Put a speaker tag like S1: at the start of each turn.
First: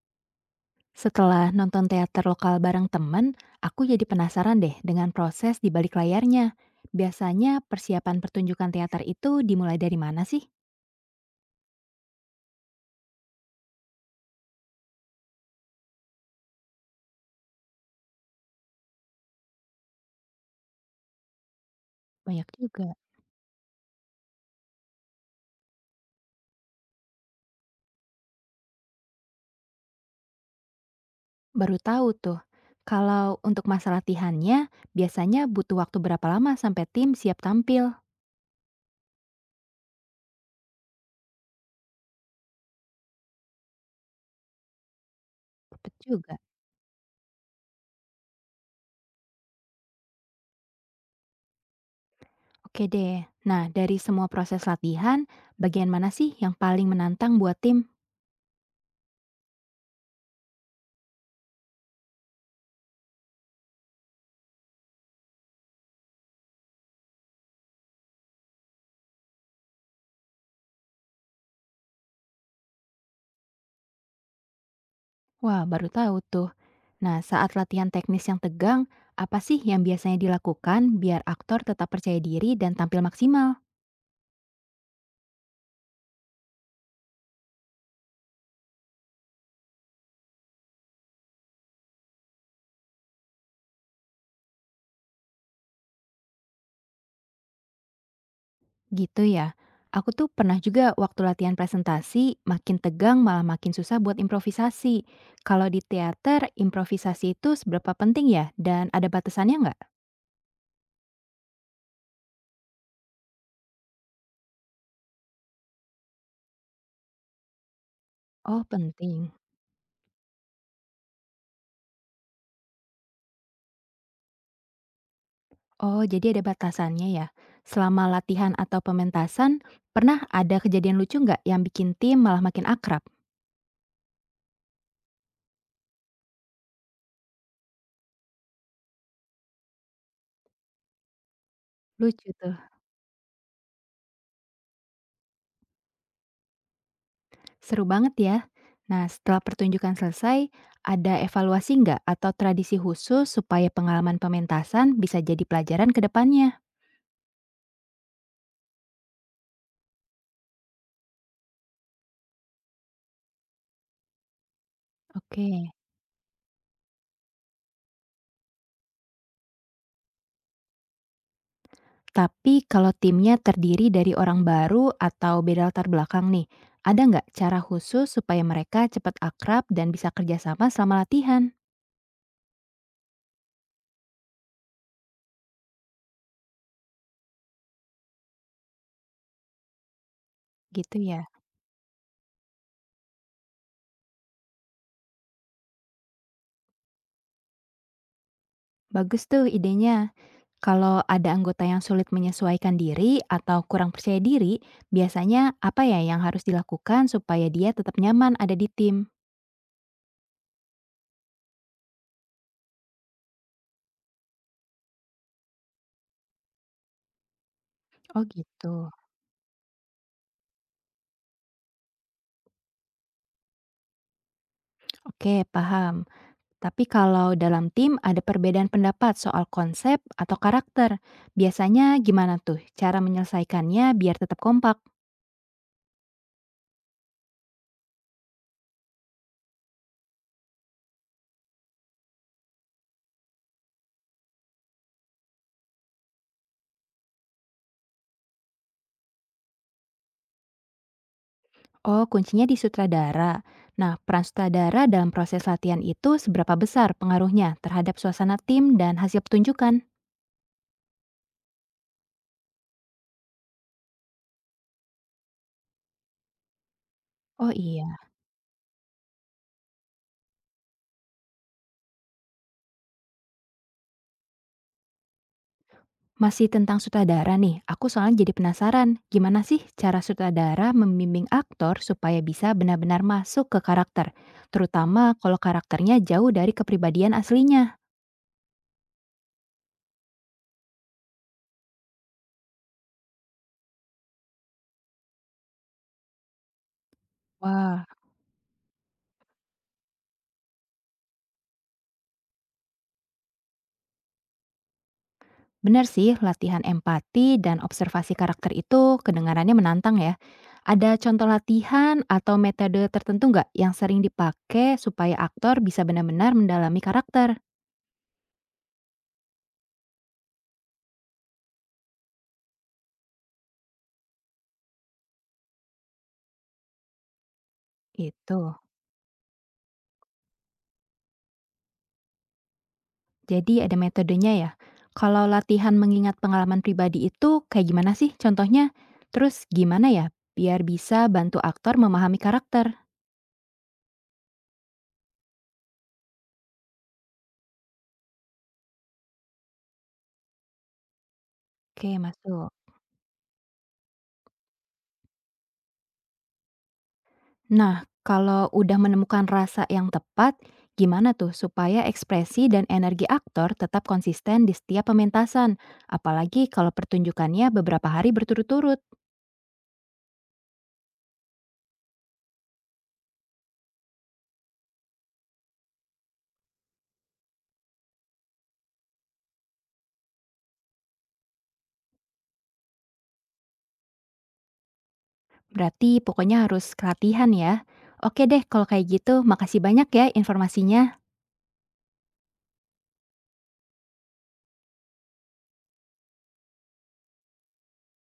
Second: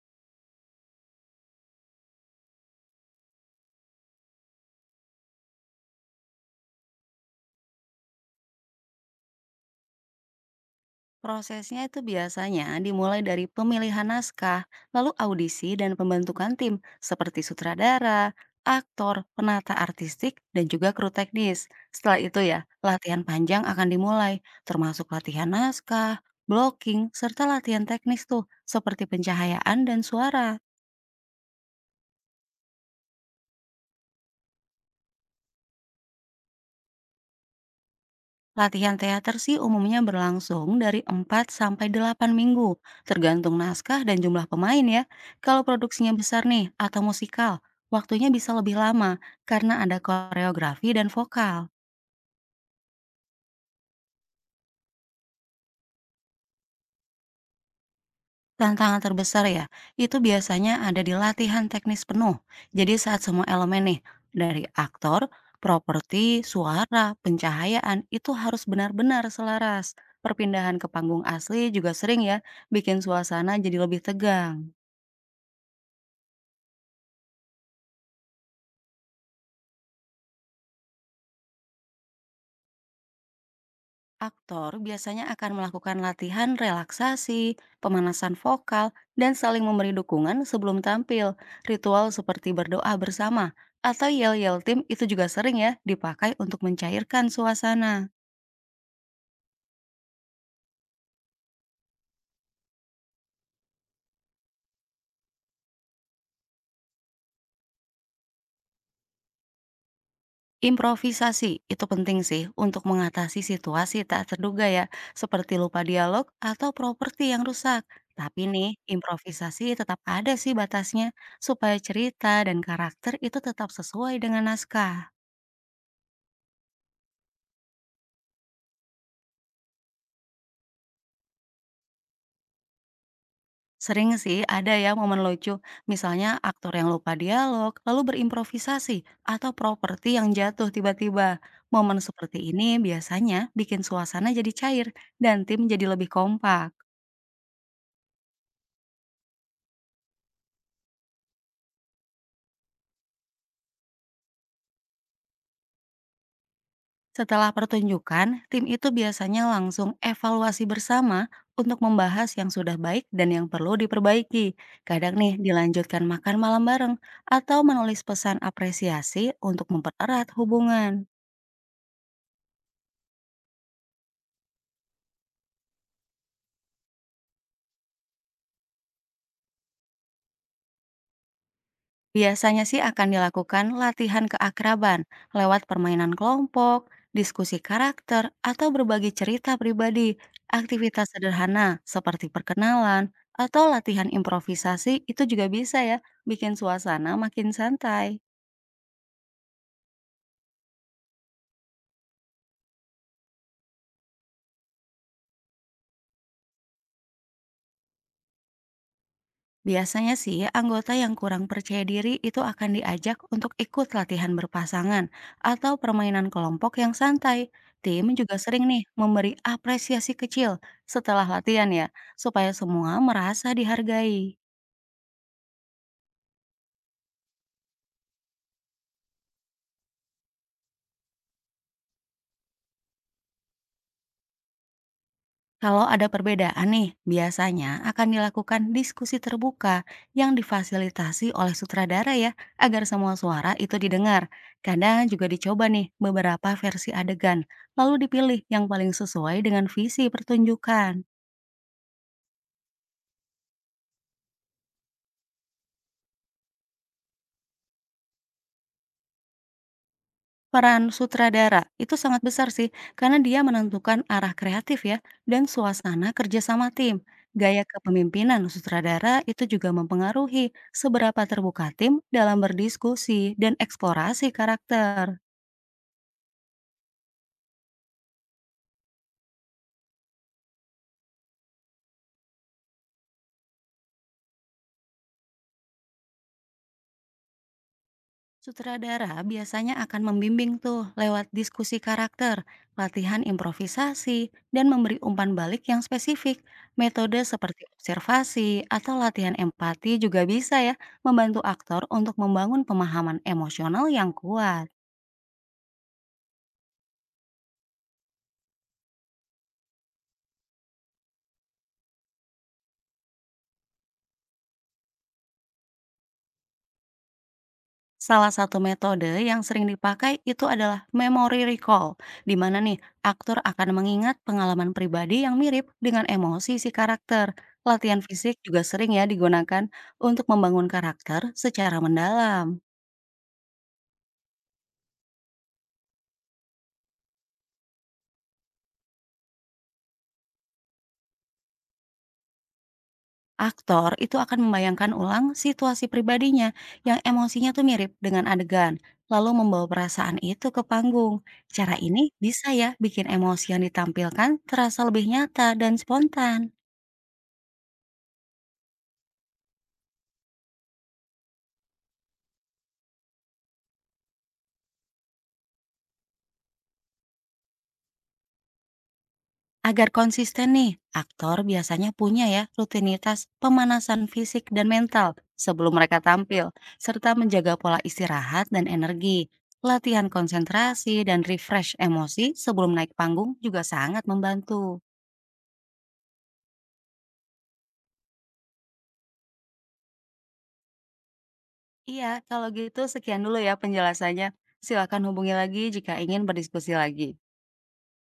S1: Setelah nonton teater lokal bareng temen, aku jadi penasaran deh dengan proses di balik layarnya. Biasanya persiapan pertunjukan teater itu dimulai dari mana sih?
S2: Prosesnya itu biasanya dimulai dari pemilihan naskah, lalu audisi dan pembentukan tim seperti sutradara, aktor, penata artistik, dan juga kru teknis. Setelah itu
S1: Banyak
S2: ya,
S1: juga.
S2: latihan panjang akan dimulai, termasuk latihan naskah, blocking, serta latihan teknis tuh, seperti pencahayaan dan suara.
S1: Baru tahu tuh. Kalau untuk masa latihannya, biasanya butuh waktu berapa lama sampai tim siap tampil?
S2: Latihan teater sih umumnya berlangsung dari 4 sampai 8 minggu, tergantung naskah dan jumlah pemain ya. Kalau
S1: Cepet
S2: produksinya
S1: juga.
S2: besar nih atau musikal, waktunya bisa lebih lama karena ada koreografi dan vokal.
S1: Oke deh. Nah, dari semua proses latihan, bagian mana sih yang paling menantang buat tim?
S2: Tantangan terbesar ya, itu biasanya ada di latihan teknis penuh. Jadi saat semua elemen nih, dari aktor, properti, suara, pencahayaan itu harus benar-benar selaras. Perpindahan ke panggung asli juga sering ya, bikin suasana jadi lebih tegang.
S1: Wah, baru tahu tuh. Nah, saat latihan teknis yang tegang, apa sih yang biasanya dilakukan biar aktor tetap percaya diri dan tampil maksimal?
S2: Aktor biasanya akan melakukan latihan relaksasi, pemanasan vokal, dan saling memberi dukungan sebelum tampil. Ritual seperti berdoa bersama atau yel-yel tim itu juga sering ya dipakai untuk mencairkan suasana.
S1: Gitu ya. Aku tuh pernah juga waktu latihan presentasi, makin tegang malah makin susah buat improvisasi. Kalau di teater, improvisasi itu seberapa penting ya? Dan ada batasannya nggak?
S2: Improvisasi itu penting sih untuk mengatasi situasi tak terduga ya, seperti lupa dialog atau properti yang rusak. Tapi
S1: Oh,
S2: nih,
S1: penting.
S2: improvisasi tetap ada sih batasnya, supaya cerita dan karakter itu tetap sesuai dengan naskah.
S1: Oh, jadi ada batasannya ya. Selama latihan atau pementasan, pernah ada kejadian lucu nggak yang bikin tim malah makin akrab?
S2: Sering sih ada ya momen lucu, misalnya aktor yang lupa dialog, lalu berimprovisasi, atau properti yang jatuh tiba-tiba. Momen
S1: Lucu
S2: seperti
S1: tuh.
S2: ini biasanya bikin suasana jadi cair dan tim jadi lebih kompak.
S1: Seru banget ya. Nah, setelah pertunjukan selesai, ada evaluasi nggak atau tradisi khusus supaya pengalaman pementasan bisa jadi pelajaran ke depannya?
S2: Setelah pertunjukan, tim itu biasanya langsung evaluasi bersama untuk membahas yang sudah baik dan yang perlu diperbaiki. Kadang nih
S1: Oke.
S2: dilanjutkan makan malam bareng atau menulis pesan apresiasi untuk mempererat hubungan.
S1: Tapi kalau timnya terdiri dari orang baru atau beda latar belakang nih, ada nggak cara khusus supaya mereka cepat akrab dan bisa kerjasama selama latihan?
S2: Biasanya sih akan dilakukan latihan keakraban lewat permainan kelompok, diskusi karakter, atau berbagi cerita pribadi.
S1: Gitu
S2: Aktivitas
S1: ya.
S2: sederhana seperti perkenalan atau latihan improvisasi itu juga bisa ya bikin suasana makin santai.
S1: Bagus tuh idenya. Kalau ada anggota yang sulit menyesuaikan diri atau kurang percaya diri, biasanya apa ya yang harus dilakukan supaya dia tetap nyaman ada di tim?
S2: Biasanya sih, anggota yang kurang percaya diri itu akan diajak untuk ikut latihan berpasangan atau permainan kelompok yang santai. Tim
S1: Oh
S2: juga sering nih
S1: gitu.
S2: memberi apresiasi kecil setelah latihan ya, supaya semua merasa dihargai.
S1: Oke, paham. Tapi kalau dalam tim ada perbedaan pendapat soal konsep atau karakter, biasanya gimana tuh cara menyelesaikannya biar tetap kompak?
S2: Kalau ada perbedaan nih, biasanya akan dilakukan diskusi terbuka yang difasilitasi oleh sutradara ya, agar semua suara itu didengar. Kadang juga dicoba nih beberapa versi adegan, lalu dipilih yang paling sesuai dengan visi pertunjukan.
S1: Oh, kuncinya di sutradara. Nah, peran sutradara dalam proses latihan itu seberapa besar pengaruhnya terhadap suasana tim dan hasil pertunjukan?
S2: Peran sutradara itu sangat besar sih, karena dia menentukan arah kreatif ya, dan suasana kerja sama tim.
S1: Oh
S2: Gaya
S1: iya.
S2: kepemimpinan sutradara itu juga mempengaruhi seberapa terbuka tim dalam berdiskusi dan eksplorasi karakter.
S1: Masih tentang sutradara nih, aku soalnya jadi penasaran, gimana sih cara sutradara membimbing aktor supaya bisa benar-benar masuk ke karakter, terutama kalau karakternya jauh dari kepribadian aslinya?
S2: Sutradara biasanya akan membimbing tuh lewat diskusi karakter, latihan improvisasi, dan memberi umpan balik yang spesifik. Metode seperti
S1: Wah,
S2: observasi atau latihan empati juga bisa ya membantu aktor untuk membangun pemahaman emosional yang kuat.
S1: benar sih latihan empati dan observasi karakter itu kedengarannya menantang ya. Ada contoh latihan atau metode tertentu nggak yang sering dipakai supaya aktor bisa benar-benar mendalami karakter?
S2: Salah satu metode yang sering dipakai itu adalah memory recall, di mana nih aktor akan mengingat pengalaman pribadi yang mirip dengan emosi si karakter. Latihan
S1: Gitu.
S2: fisik juga sering ya digunakan untuk membangun karakter secara mendalam.
S1: Jadi ada metodenya ya? Kalau latihan mengingat pengalaman pribadi itu kayak gimana sih contohnya? Terus gimana ya biar bisa bantu aktor memahami karakter?
S2: Aktor itu akan membayangkan ulang situasi pribadinya yang emosinya tuh mirip dengan adegan, lalu membawa perasaan itu ke panggung. Cara
S1: Oke,
S2: ini bisa
S1: masuk.
S2: ya bikin emosi yang ditampilkan terasa lebih nyata dan spontan.
S1: Nah, kalau udah menemukan rasa yang tepat, gimana tuh supaya ekspresi dan energi aktor tetap konsisten di setiap pementasan? Apalagi kalau pertunjukannya beberapa hari berturut-turut.
S2: Agar konsisten nih, aktor biasanya punya ya rutinitas pemanasan fisik dan mental sebelum mereka tampil, serta menjaga pola istirahat dan energi. Latihan konsentrasi dan refresh emosi sebelum naik panggung juga sangat membantu.
S1: Berarti pokoknya harus latihan ya. Oke deh, kalau kayak gitu, makasih banyak ya informasinya.
S2: Iya, kalau gitu sekian dulu ya penjelasannya. Silakan hubungi lagi jika ingin berdiskusi lagi.